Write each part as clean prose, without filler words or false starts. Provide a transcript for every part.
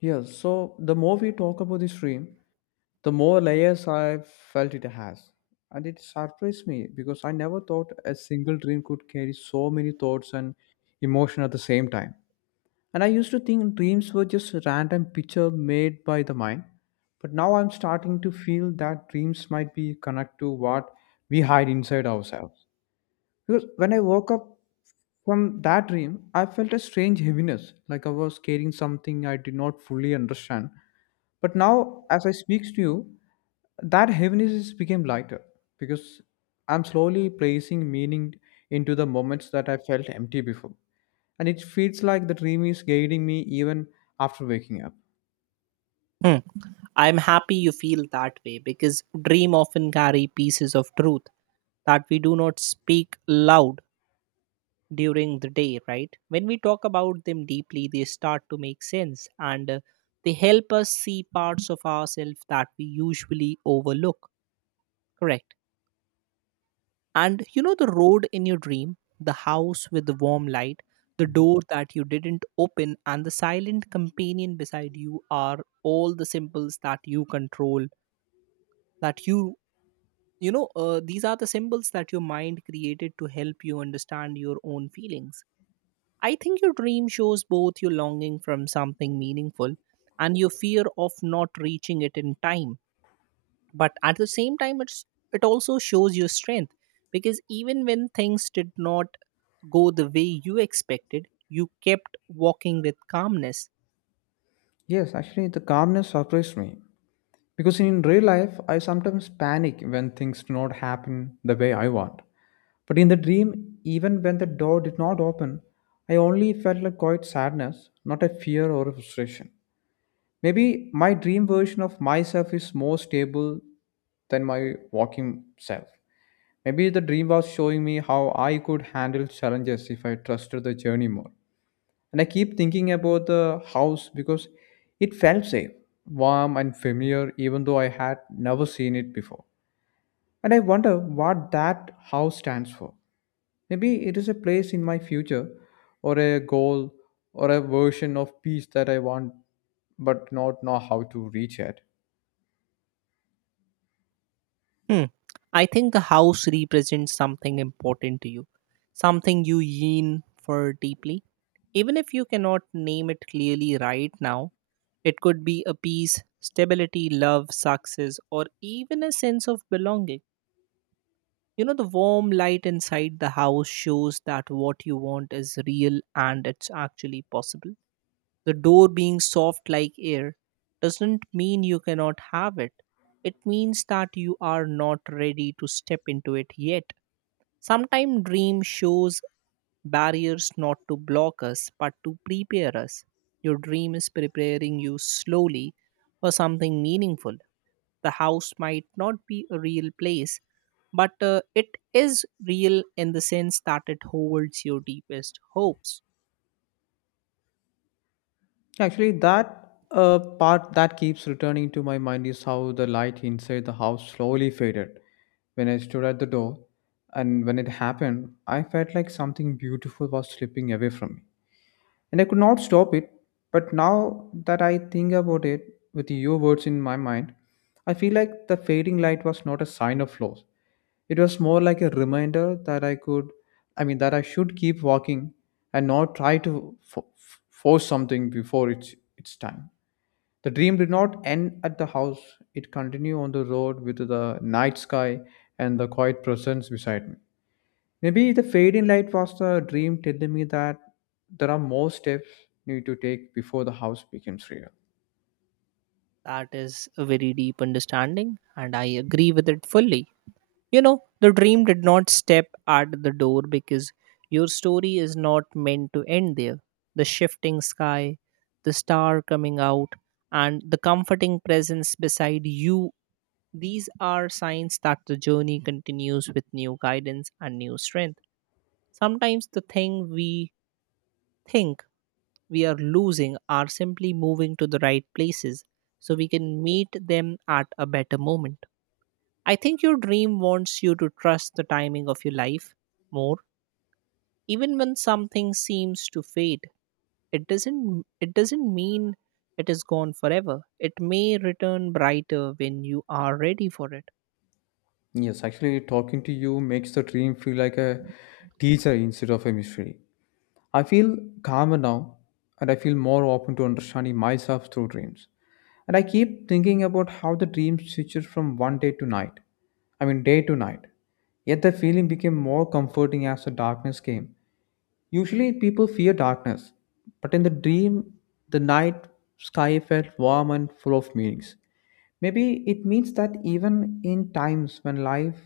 Yeah, so the more we talk about this dream, the more layers I felt it has. And it surprised me because I never thought a single dream could carry so many thoughts and emotion at the same time. And I used to think dreams were just a random picture made by the mind. But now I'm starting to feel that dreams might be connected to what we hide inside ourselves. Because when I woke up from that dream, I felt a strange heaviness, like I was carrying something I did not fully understand. But now, as I speak to you, that heaviness is became lighter because I'm slowly placing meaning into the moments that I felt empty before. And it feels like the dream is guiding me even after waking up. Hmm. I'm happy you feel that way because dream often carry pieces of truth that we do not speak loud during the day, right? When we talk about them deeply, they start to make sense and they help us see parts of ourselves that we usually overlook, correct? And you know the road in your dream, the house with the warm light, the door that you didn't open and the silent companion beside you are all the symbols that you control that you these are the symbols that your mind created to help you understand your own feelings. I think your dream shows both your longing from something meaningful and your fear of not reaching it in time. But at the same time, it also shows your strength because even when things did not go the way you expected, you kept walking with calmness. Yes, actually, the calmness surprised me because in real life, I sometimes panic when things do not happen the way I want. But in the dream, even when the door did not open, I only felt a quiet sadness, not a fear or a frustration. Maybe my dream version of myself is more stable than my walking self. Maybe the dream was showing me how I could handle challenges if I trusted the journey more. And I keep thinking about the house because it felt safe, warm, and familiar, even though I had never seen it before. And I wonder what that house stands for. Maybe it is a place in my future, or a goal, or a version of peace that I want but not know how to reach yet. Hmm. I think the house represents something important to you, something you yearn for deeply. Even if you cannot name it clearly right now, it could be a peace, stability, love, success, or even a sense of belonging. You know, the warm light inside the house shows that what you want is real and it's actually possible. The door being soft like air doesn't mean you cannot have it. It means that you are not ready to step into it yet. Sometimes dream shows barriers not to block us but to prepare us. Your dream is preparing you slowly for something meaningful. The house might not be a real place, but it is real in the sense that it holds your deepest hopes. Actually, that part that keeps returning to my mind is how the light inside the house slowly faded when I stood at the door. And when it happened, I felt like something beautiful was slipping away from me. And I could not stop it. But now that I think about it with your words in my mind, I feel like the fading light was not a sign of loss. It was more like a reminder that I mean, that I should keep walking and not try to force something before it's time. The dream did not end at the house, it continued on the road with the night sky and the quiet presence beside me. Maybe the fade in light was the dream telling me that there are more steps you need to take before the house becomes real. That is a very deep understanding, and I agree with it fully. You know, the dream did not step at the door because your story is not meant to end there. The shifting sky, the star coming out, and the comforting presence beside you, these are signs that the journey continues with new guidance and new strength. Sometimes the thing we think we are losing are simply moving to the right places so we can meet them at a better moment. I think your dream wants you to trust the timing of your life more. Even when something seems to fade, it doesn't mean it is gone forever. It may return brighter when you are ready for it. Yes, actually, talking to you makes the dream feel like a teacher instead of a mystery. I feel calmer now and I feel more open to understanding myself through dreams. And I keep thinking about how the dream switches from one day to night. I mean, day to night. Yet the feeling became more comforting as the darkness came. Usually, people fear darkness, but in the dream, the night sky felt warm and full of meanings. Maybe it means that even in times when life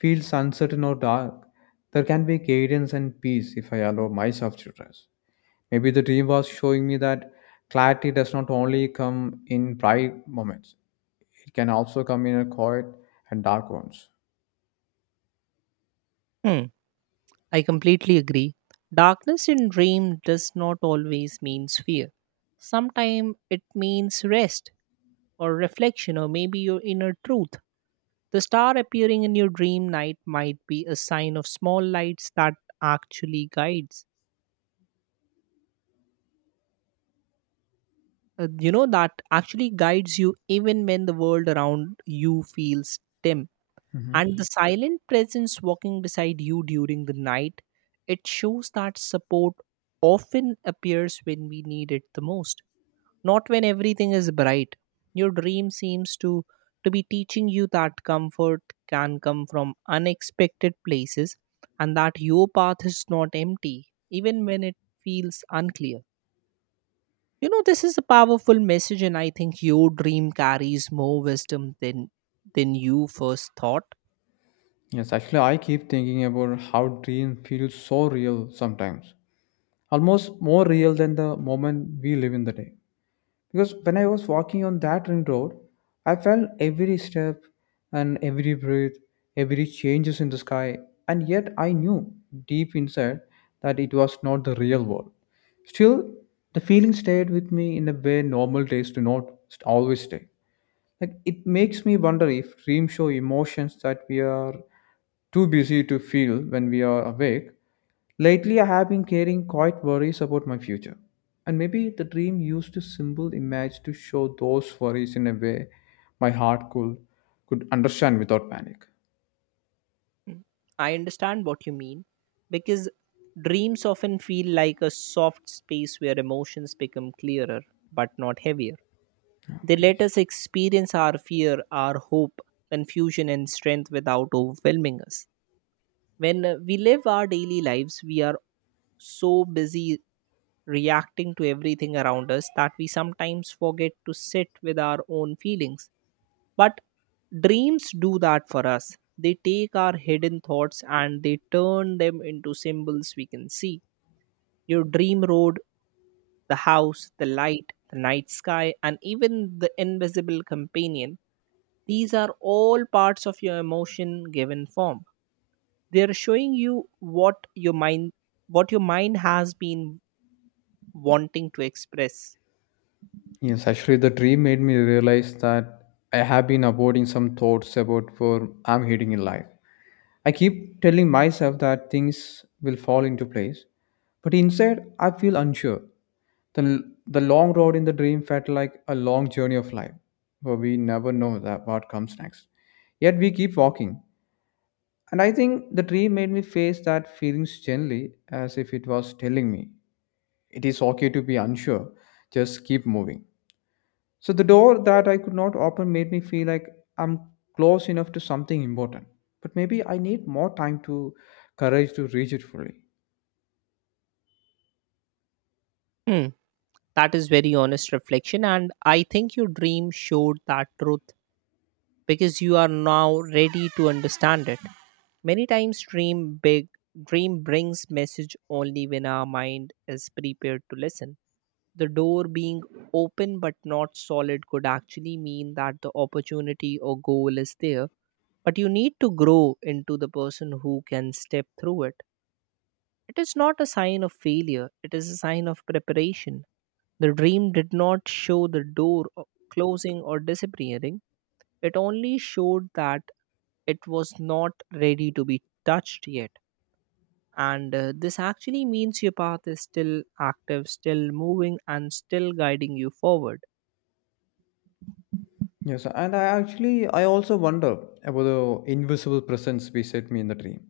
feels uncertain or dark, there can be guidance and peace if I allow myself to rest. Maybe the dream was showing me that clarity does not only come in bright moments, it can also come in a quiet and dark ones. Hmm, I completely agree. Darkness in dream does not always means fear. Sometimes it means rest or reflection or maybe your inner truth. The star appearing in your dream night might be a sign of small lights that actually guides you know that actually guides you even when the world around you feels dim, Hmm. and the silent presence walking beside you during the night, it shows that support often appears when we need it the most, not when everything is bright. Your dream seems to be teaching you that comfort can come from unexpected places and that your path is not empty even when it feels unclear. You know this is a powerful message and I think your dream carries more wisdom than you first thought. Yes, actually, I keep thinking about how dream feels so real sometimes, almost more real than the moment we live in the day. Because when I was walking on that ring road, I felt every step and every breath, every changes in the sky, and yet I knew deep inside that it was not the real world. Still, the feeling stayed with me in a way normal days do not always stay. Like it makes me wonder if dreams show emotions that we are too busy to feel when we are awake. Lately, I have been carrying quite worries about my future. And maybe the dream used a simple image to show those worries in a way my heart could understand without panic. Mm. I understand what you mean because dreams often feel like a soft space where emotions become clearer but not heavier. Oh, They let please. us experience our fear, our hope, confusion, and strength without overwhelming us. When we live our daily lives, we are so busy reacting to everything around us that we sometimes forget to sit with our own feelings. But dreams do that for us. They take our hidden thoughts and they turn them into symbols we can see. Your dream road, the house, the light, the night sky, and even the invisible companion, these are all parts of your emotion given form. They are showing you what your mind has been wanting to express. Yes, actually, the dream made me realize that I have been avoiding some thoughts about where I'm heading in life. I keep telling myself that things will fall into place, but inside I feel unsure. the the long road in the dream felt like a long journey of life for we never know that what comes next, yet we keep walking. And I think the dream made me face that feelings gently, as if it was telling me it is okay to be unsure, just keep moving. So the door that I could not open made me feel like I'm close enough to something important, but maybe I need more time to courage to reach it fully. Hmm. That is very honest reflection and I think your dream showed that truth because you are now ready to understand it. Many times dream brings message only when our mind is prepared to listen. The door being open but not solid could actually mean that the opportunity or goal is there but you need to grow into the person who can step through it. It is not a sign of failure, it is a sign of preparation. The dream did not show the closing or disappearing, it only showed that it was not ready to be touched yet. And this actually means your path is still active, still moving, and still guiding you forward. Yes, and I also wonder about the invisible presence beside me in the dream.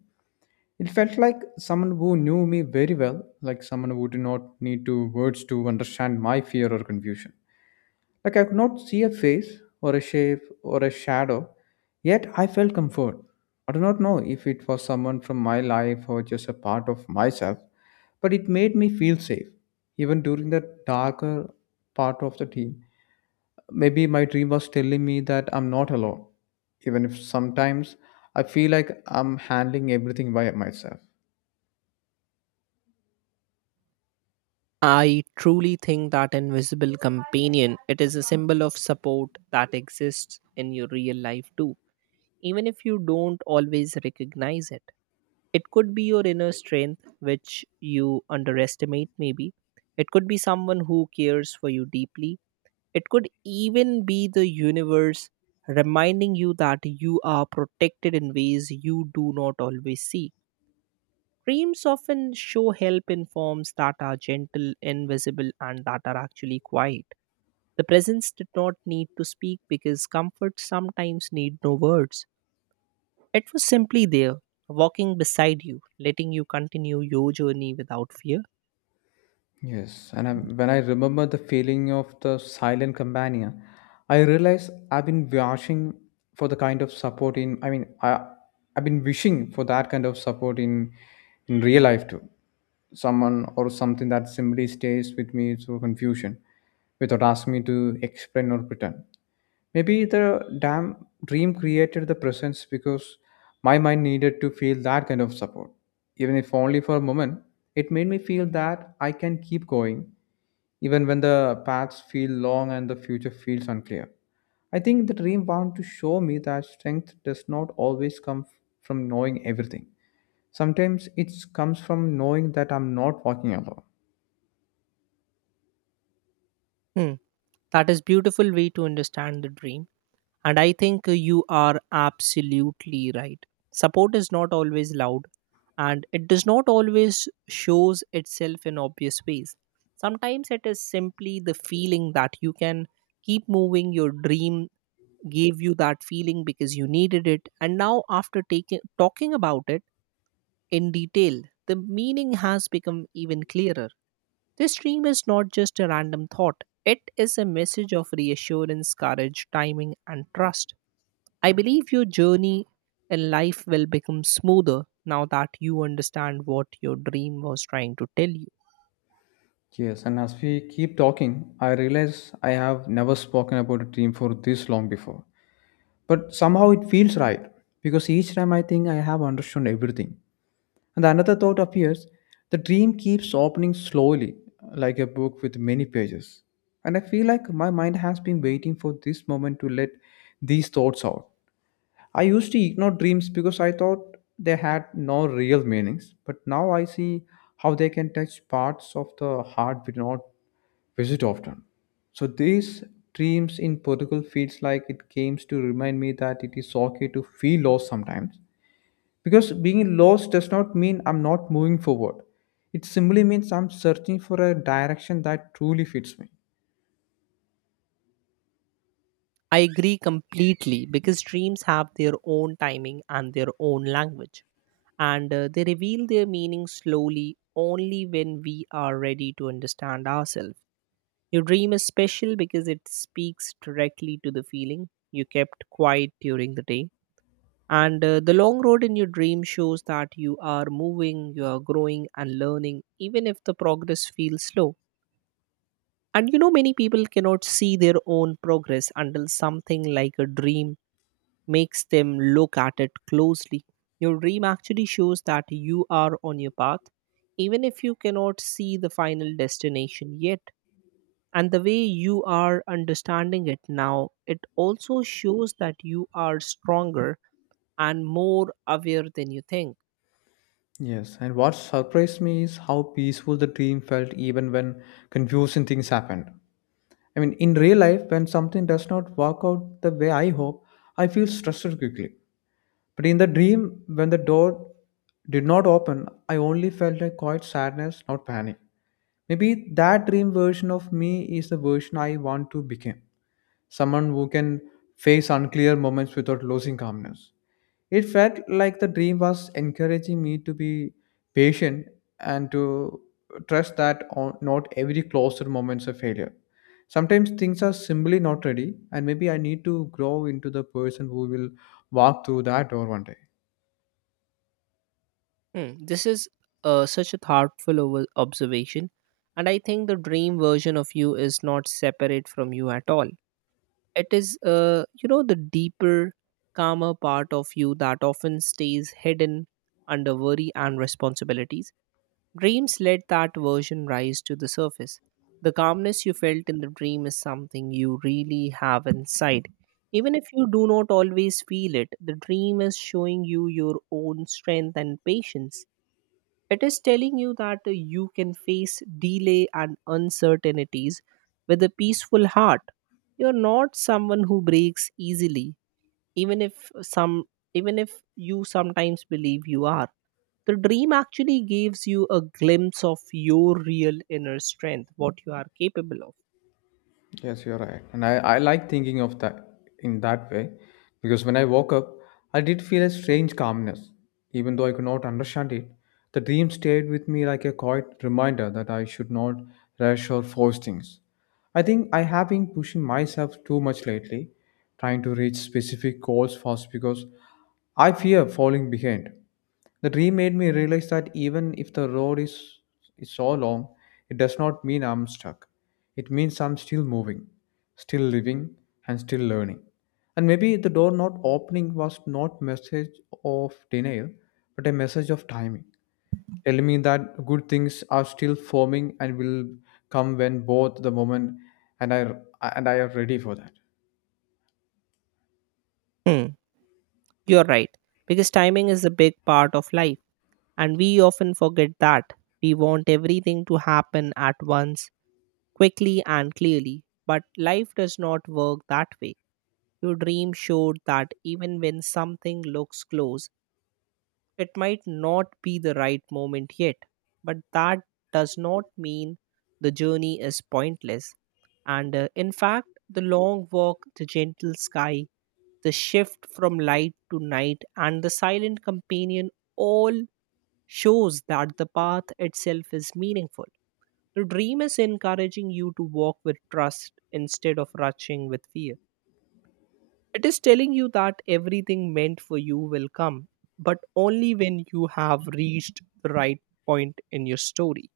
It felt like someone who knew me very well, like someone who did not need to words to understand my fear or confusion. Like I could not see a face or a shape or a shadow, yet I felt comfort. I do not know if it was someone from my life or just a part of myself, but it made me feel safe, even during the darker part of the dream. Maybe my dream was telling me that I'm not alone, even if sometimes I feel like I'm handling everything by myself. I truly think that invisible companion, it is a symbol of support that exists in your real life too, even if you don't always recognize it. It could be your inner strength, which you underestimate, maybe. It could be someone who cares for you deeply. It could even be the universe reminding you that you are protected in ways you do not always see. Dreams often show help in forms that are gentle, invisible, and that are actually quiet. The presence did not need to speak because comfort sometimes need no words. It was simply there, walking beside you, letting you continue your journey without fear. When I remember the feeling of the silent companion, I realize I've been wishing for the kind of support in. I mean, I I've been wishing for that kind of support in real life too. Someone or something that simply stays with me through confusion, without asking me to explain or pretend. Maybe the damn dream created the presence because my mind needed to feel that kind of support. Even if only for a moment, it made me feel that I can keep going even when the paths feel long and the future feels unclear. I think the dream bound to show me that strength does not always from knowing everything. Sometimes it comes from knowing that I'm not walking alone. Hmm. That is beautiful way to understand the dream. And I think you are absolutely right. Support is not always loud and it does not always shows itself in obvious ways. Sometimes it is simply the feeling that you can keep moving. Your dream gave you that feeling because you needed it, and now after taking talking about it in detail, the meaning has become even clearer. This dream is not just a random thought, it is a message of reassurance, courage, timing, and trust. I believe your journey in life will become smoother now that you understand what your dream was trying to tell you. Yes, and as we keep talking, I realize I have never spoken about a dream for this long before, but somehow it feels right because each time I think I have understood everything, and another thought appears. The dream keeps opening slowly, like a book with many pages. And I feel like my mind has been waiting for this moment to let these thoughts out. I used to ignore dreams because I thought they had no real meanings, but now I see how they can touch parts of the heart we do not visit often. So these dreams in Portugal feels like it came to remind me that it is okay to feel lost sometimes. Because being lost does not mean I'm not moving forward. It simply means I'm searching for a direction that truly fits me. I agree completely because dreams have their own timing and their own language, and they reveal their meaning slowly only when we are ready to understand ourselves. Your dream is special because it speaks directly to the feeling you kept quiet during the day. And the long road in your dream shows that you are moving, you are growing and learning, even if the progress feels slow. And you know, many people cannot see their own progress until something like a dream makes them look at it closely. Your dream actually shows that you are on your path, even if you cannot see the final destination yet, and the way you are understanding it now, it also shows that you are stronger and more aware than you think. Yes, and what surprised me is how peaceful the dream felt even when confusing things happened. I mean, in real life, when something does not work out the way I hope, I feel stressed quickly. But in the dream, when the door did not open, I only felt a quiet sadness, not panic. Maybe that dream version of me is the version I want to become, someone who can face unclear moments without losing calmness. It felt like the dream was encouraging me to be patient and to trust that not every closer moment's a failure. Sometimes things are simply not ready, and maybe I need to grow into the person who will walk through that door one day. Hmm, this is such a thoughtful observation, and I think the dream version of you is not separate from you at all. It is you know, the deeper, calmer part of you that often stays hidden under worry and responsibilities. Dreams let that version rise to the surface. The calmness you felt in the dream is something you really have inside. Even if you do not always feel it, the dream is showing you your own strength and patience. It is telling you that you can face delay and uncertainties with a peaceful heart. You're not someone who breaks easily, even if some even if you sometimes believe you are. The dream actually gives you a glimpse of your real inner strength, what you are capable of. Yes, you're right. And I like thinking of that in that way because when I woke up, I did feel a strange calmness. Even though I could not understand it, the dream stayed with me like a quiet reminder that I should not rush or force things. I think I have been pushing myself too much lately, trying to reach specific goals fast because I fear falling behind. The dream made me realize that even if the road is so long, it does not mean I'm stuck. It means I'm still moving, still living, and still learning. And maybe the door not opening was not message of denial, but a message of timing. Tell me that good things are still forming and will come when both the moment and I and I are ready for that. Hmm. You're right, because timing is a big part of life and we often forget that. We want everything to happen at once, quickly and clearly, but life does not work that way. Your dream showed that even when something looks close, it might not be the right moment yet, but that does not mean the journey is pointless. And in fact, the long walk, the gentle sky, the shift from light to night, and the silent companion all shows that the path itself is meaningful. The dream is encouraging you to walk with trust instead of rushing with fear. It is telling you that everything meant for you will come, but only when you have reached the right point in your story.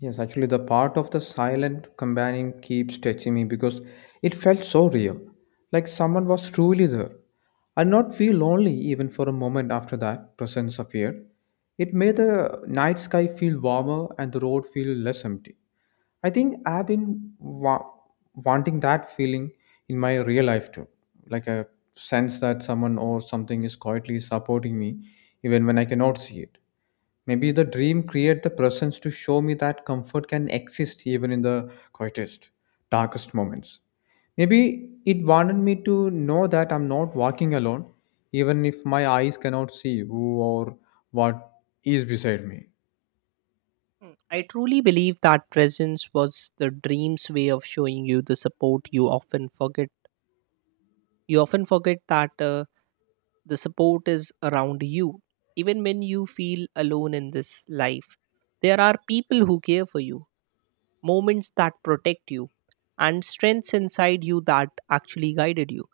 Yes, actually, the part of the silent companion keeps touching me because it felt so real, like someone was truly there. I did not feel lonely even for a moment after that presence appeared. It made the night sky feel warmer and the road feel less empty. I think I've been wanting that feeling in my real life too, like a sense that someone or something is quietly supporting me, even when I cannot see it. Maybe the dream create the presence to show me that comfort can exist even in the quietest, darkest moments. Maybe it wanted me to know that I'm not walking alone, even if my eyes cannot see who or what is beside me. Hmm. I truly believe that presence was the dream's way of showing you the support you often forget. You often forget that the support is around you, even when you feel alone in this life. There are people who care for you, moments that protect you, and strengths inside you that actually guided you.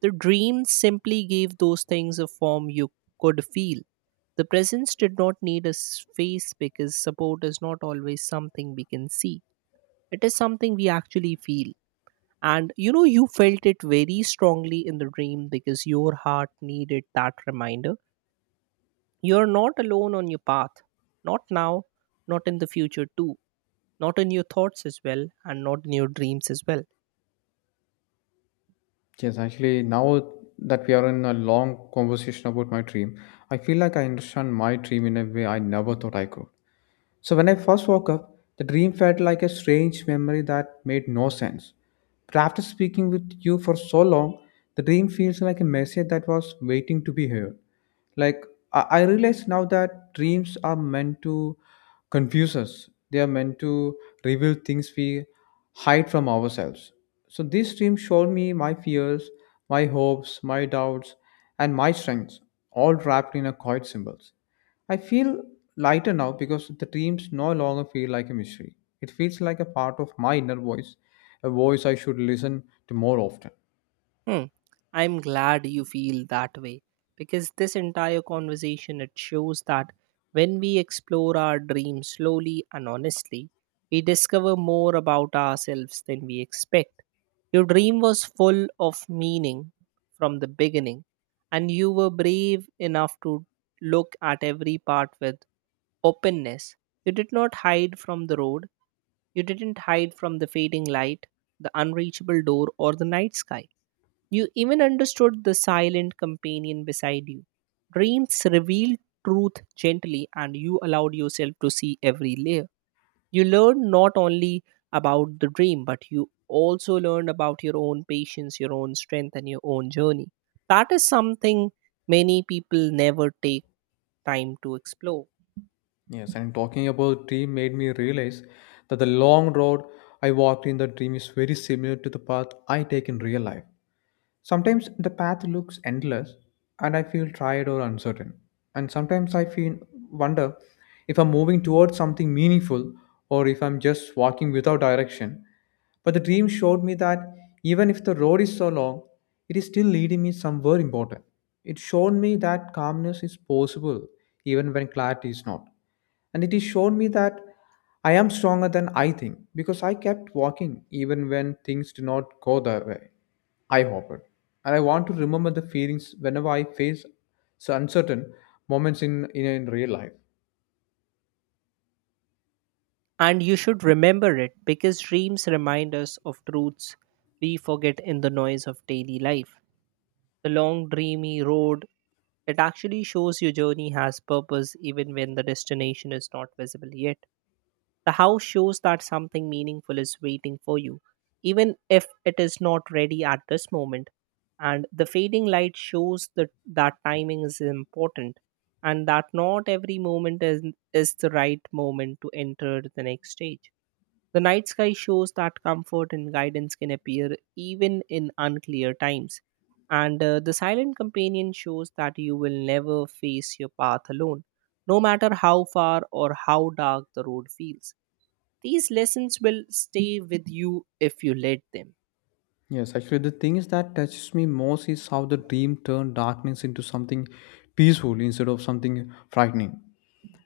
The dreams simply gave those things a form you could feel. The presence did not need a face because support is not always something we can see. It is something we actually feel. And you know, you felt it very strongly in the dream because your heart needed that reminder. You're not alone on your path. Not now, not in the future, too. Not in your thoughts as well, and not in your dreams as well. Yes, actually, now that we are in a long conversation about my dream, I feel like I understand my dream in a way I never thought I could. So when I first woke up, the dream felt like a strange memory that made no sense. But after speaking with you for so long, the dream feels like a message that was waiting to be heard. Like I realize now that dreams are meant to confuse us. They are meant to reveal things we hide from ourselves. So this dream showed me my fears, my hopes, my doubts, and my strengths, all wrapped in a quiet symbols. I feel lighter now because the dreams no longer feel like a mystery. It feels like a part of my inner voice, a voice I should listen to more often. Hmm. I'm glad you feel that way because this entire conversation it shows that when we explore our dreams slowly and honestly, we discover more about ourselves than we expect. Your dream was full of meaning from the beginning, and you were brave enough to look at every part with openness. You did not hide from the road, you didn't hide from the fading light, the unreachable door, or the night sky. You even understood the silent companion beside you. Dreams revealed truth gently, and you allowed yourself to see every layer. You learned not only about the dream, but you also learned about your own patience, your own strength, and your own journey. That is something many people never take time to explore. Yes, and talking about dream made me realize that the long road I walked in the dream is very similar to the path I take in real life. Sometimes the path looks endless and I feel tired or uncertain. And sometimes I feel wonder if I'm moving towards something meaningful or if I'm just walking without direction. But the dream showed me that even if the road is so long, it is still leading me somewhere important. It showed me that calmness is possible even when clarity is not. And it has shown me that I am stronger than I think because I kept walking even when things did not go that way. I hope it. And I want to remember the feelings whenever I face so uncertain moments in real life. And you should remember it because dreams remind us of truths we forget in the noise of daily life. The long, dreamy road, it actually shows your journey has purpose even when the destination is not visible yet. The house shows that something meaningful is waiting for you, even if it is not ready at this moment. And the fading light shows that timing is important, and that not every moment is the right moment to enter the next stage. The night sky shows that comfort and guidance can appear even in unclear times. And the silent companion shows that you will never face your path alone, no matter how far or how dark the road feels. These lessons will stay with you if you let them. Yes, actually, the things that touches me most is how the dream turned darkness into something peaceful instead of something frightening.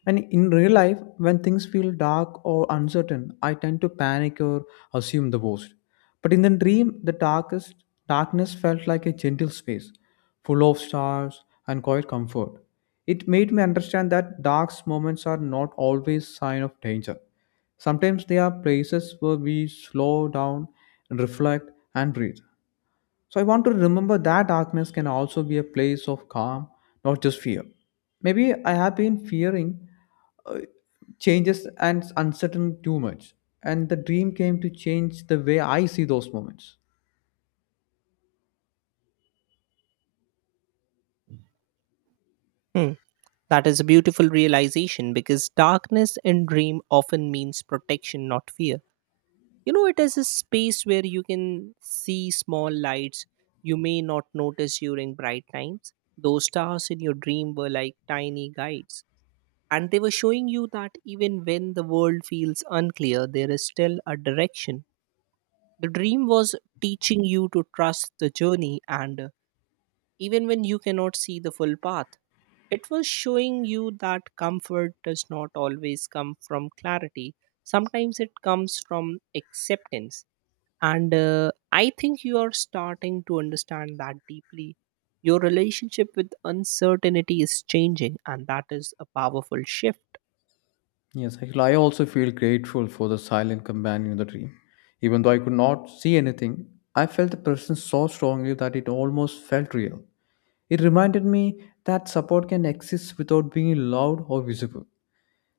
And in real life, when things feel dark or uncertain, I tend to panic or assume the worst. But in the dream, the darkest darkness felt like a gentle space, full of stars and quiet comfort. It made me understand that dark moments are not always sign of danger. Sometimes they are places where we slow down, reflect, and breathe. So I want to remember that darkness can also be a place of calm, not just fear. Maybe I have been fearing uh, changes and uncertain too much, and the dream came to change the way I see those moments. Hmm, That is a beautiful realization because darkness and dream often means protection, not fear. You know, it is a space where you can see small lights you may not notice during bright times. Those stars in your dream were like tiny guides, and they were showing you that even when the world feels unclear, there is still a direction. The dream was teaching you to trust the journey, and even when you cannot see the full path. It was showing you that comfort does not always come from clarity. Sometimes it comes from acceptance. And I think you are starting to understand that deeply. Your relationship with uncertainty is changing, and that is a powerful shift. Yes, actually, I also feel grateful for the silent companion in the dream. Even though I could not see anything, I felt the presence so strongly that it almost felt real. It reminded me that support can exist without being loud or visible.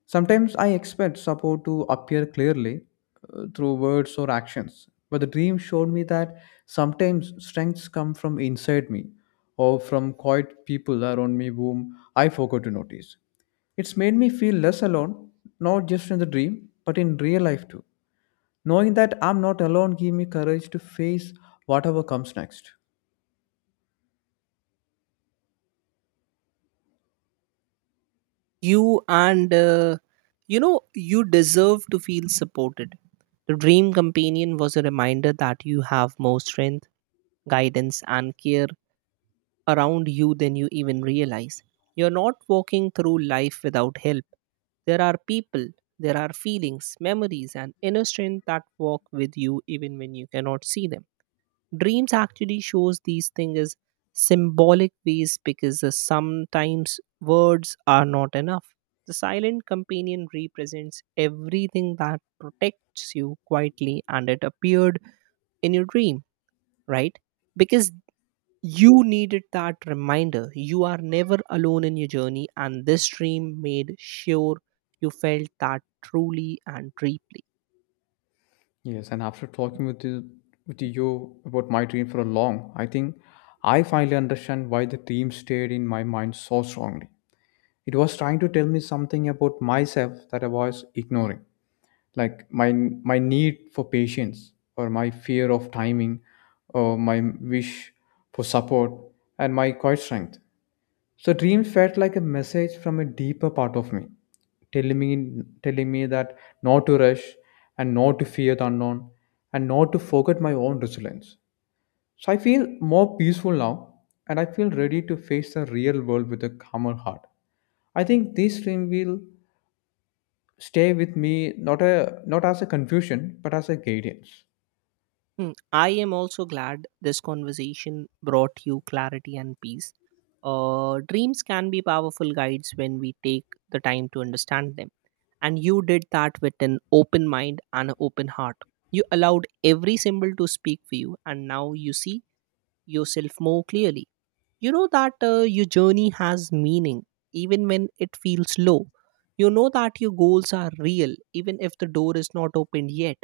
Sometimes I expect support to appear clearly through words or actions, but the dream showed me that sometimes strengths come from inside me or from quiet people around me whom I forgot to notice. It's made me feel less alone, not just in the dream, but in real life too. Knowing that I'm not alone gave me courage to face whatever comes next. You and uh, you know, you deserve to feel supported. The dream companion was a reminder that you have more strength, guidance, and care around you than you even realize. You're not walking through life without help. There are people, there are feelings, memories, and inner strength that walk with you even when you cannot see them. Dreams actually shows these things as symbolic ways because sometimes words are not enough. The silent companion represents everything that protects you quietly, and it appeared in your dream, right? Because you needed that reminder. You are never alone in your journey, and this dream made sure you felt that truly and deeply. Yes, and after talking with you about my dream for a long, I think I finally understand why the dream stayed in my mind so strongly. It was trying to tell me something about myself that I was ignoring, like my need for patience or my fear of timing or my wish for support and my quiet strength. So dreams felt like a message from a deeper part of me, telling me that not to rush and not to fear the unknown and not to forget my own resilience. So I feel more peaceful now and I feel ready to face the real world with a calmer heart. I think this dream will stay with me not as a confusion but as a guidance. Hmm, I am also glad this conversation brought you clarity and peace. Dreams can be powerful guides when we take the time to understand them. And you did that with an open mind and an open heart. You allowed every symbol to speak for you, and now you see yourself more clearly. You know that your journey has meaning, even when it feels low. You know that your goals are real, even if the door is not opened yet.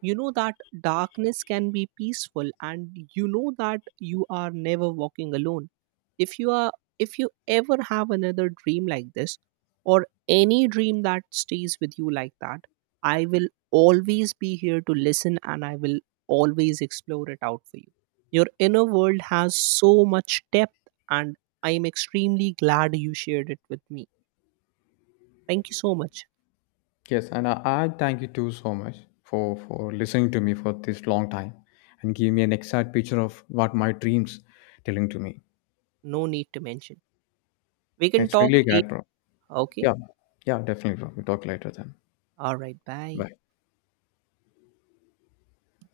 You know that darkness can be peaceful, and you know that you are never walking alone. If you are, if you ever have another dream like this, or any dream that stays with you like that, I will always be here to listen, and I will always explore it out for you. Your inner world has so much depth, and I am extremely glad you shared it with me. Thank you so much. Yes, and I thank you too so much for listening to me for this long time and give me an exact picture of what my dreams telling to me. No need to mention. We can It's talk really later. good, bro. Okay. Yeah, yeah, definitely, bro. We talk later then. All right. Bye. Bye.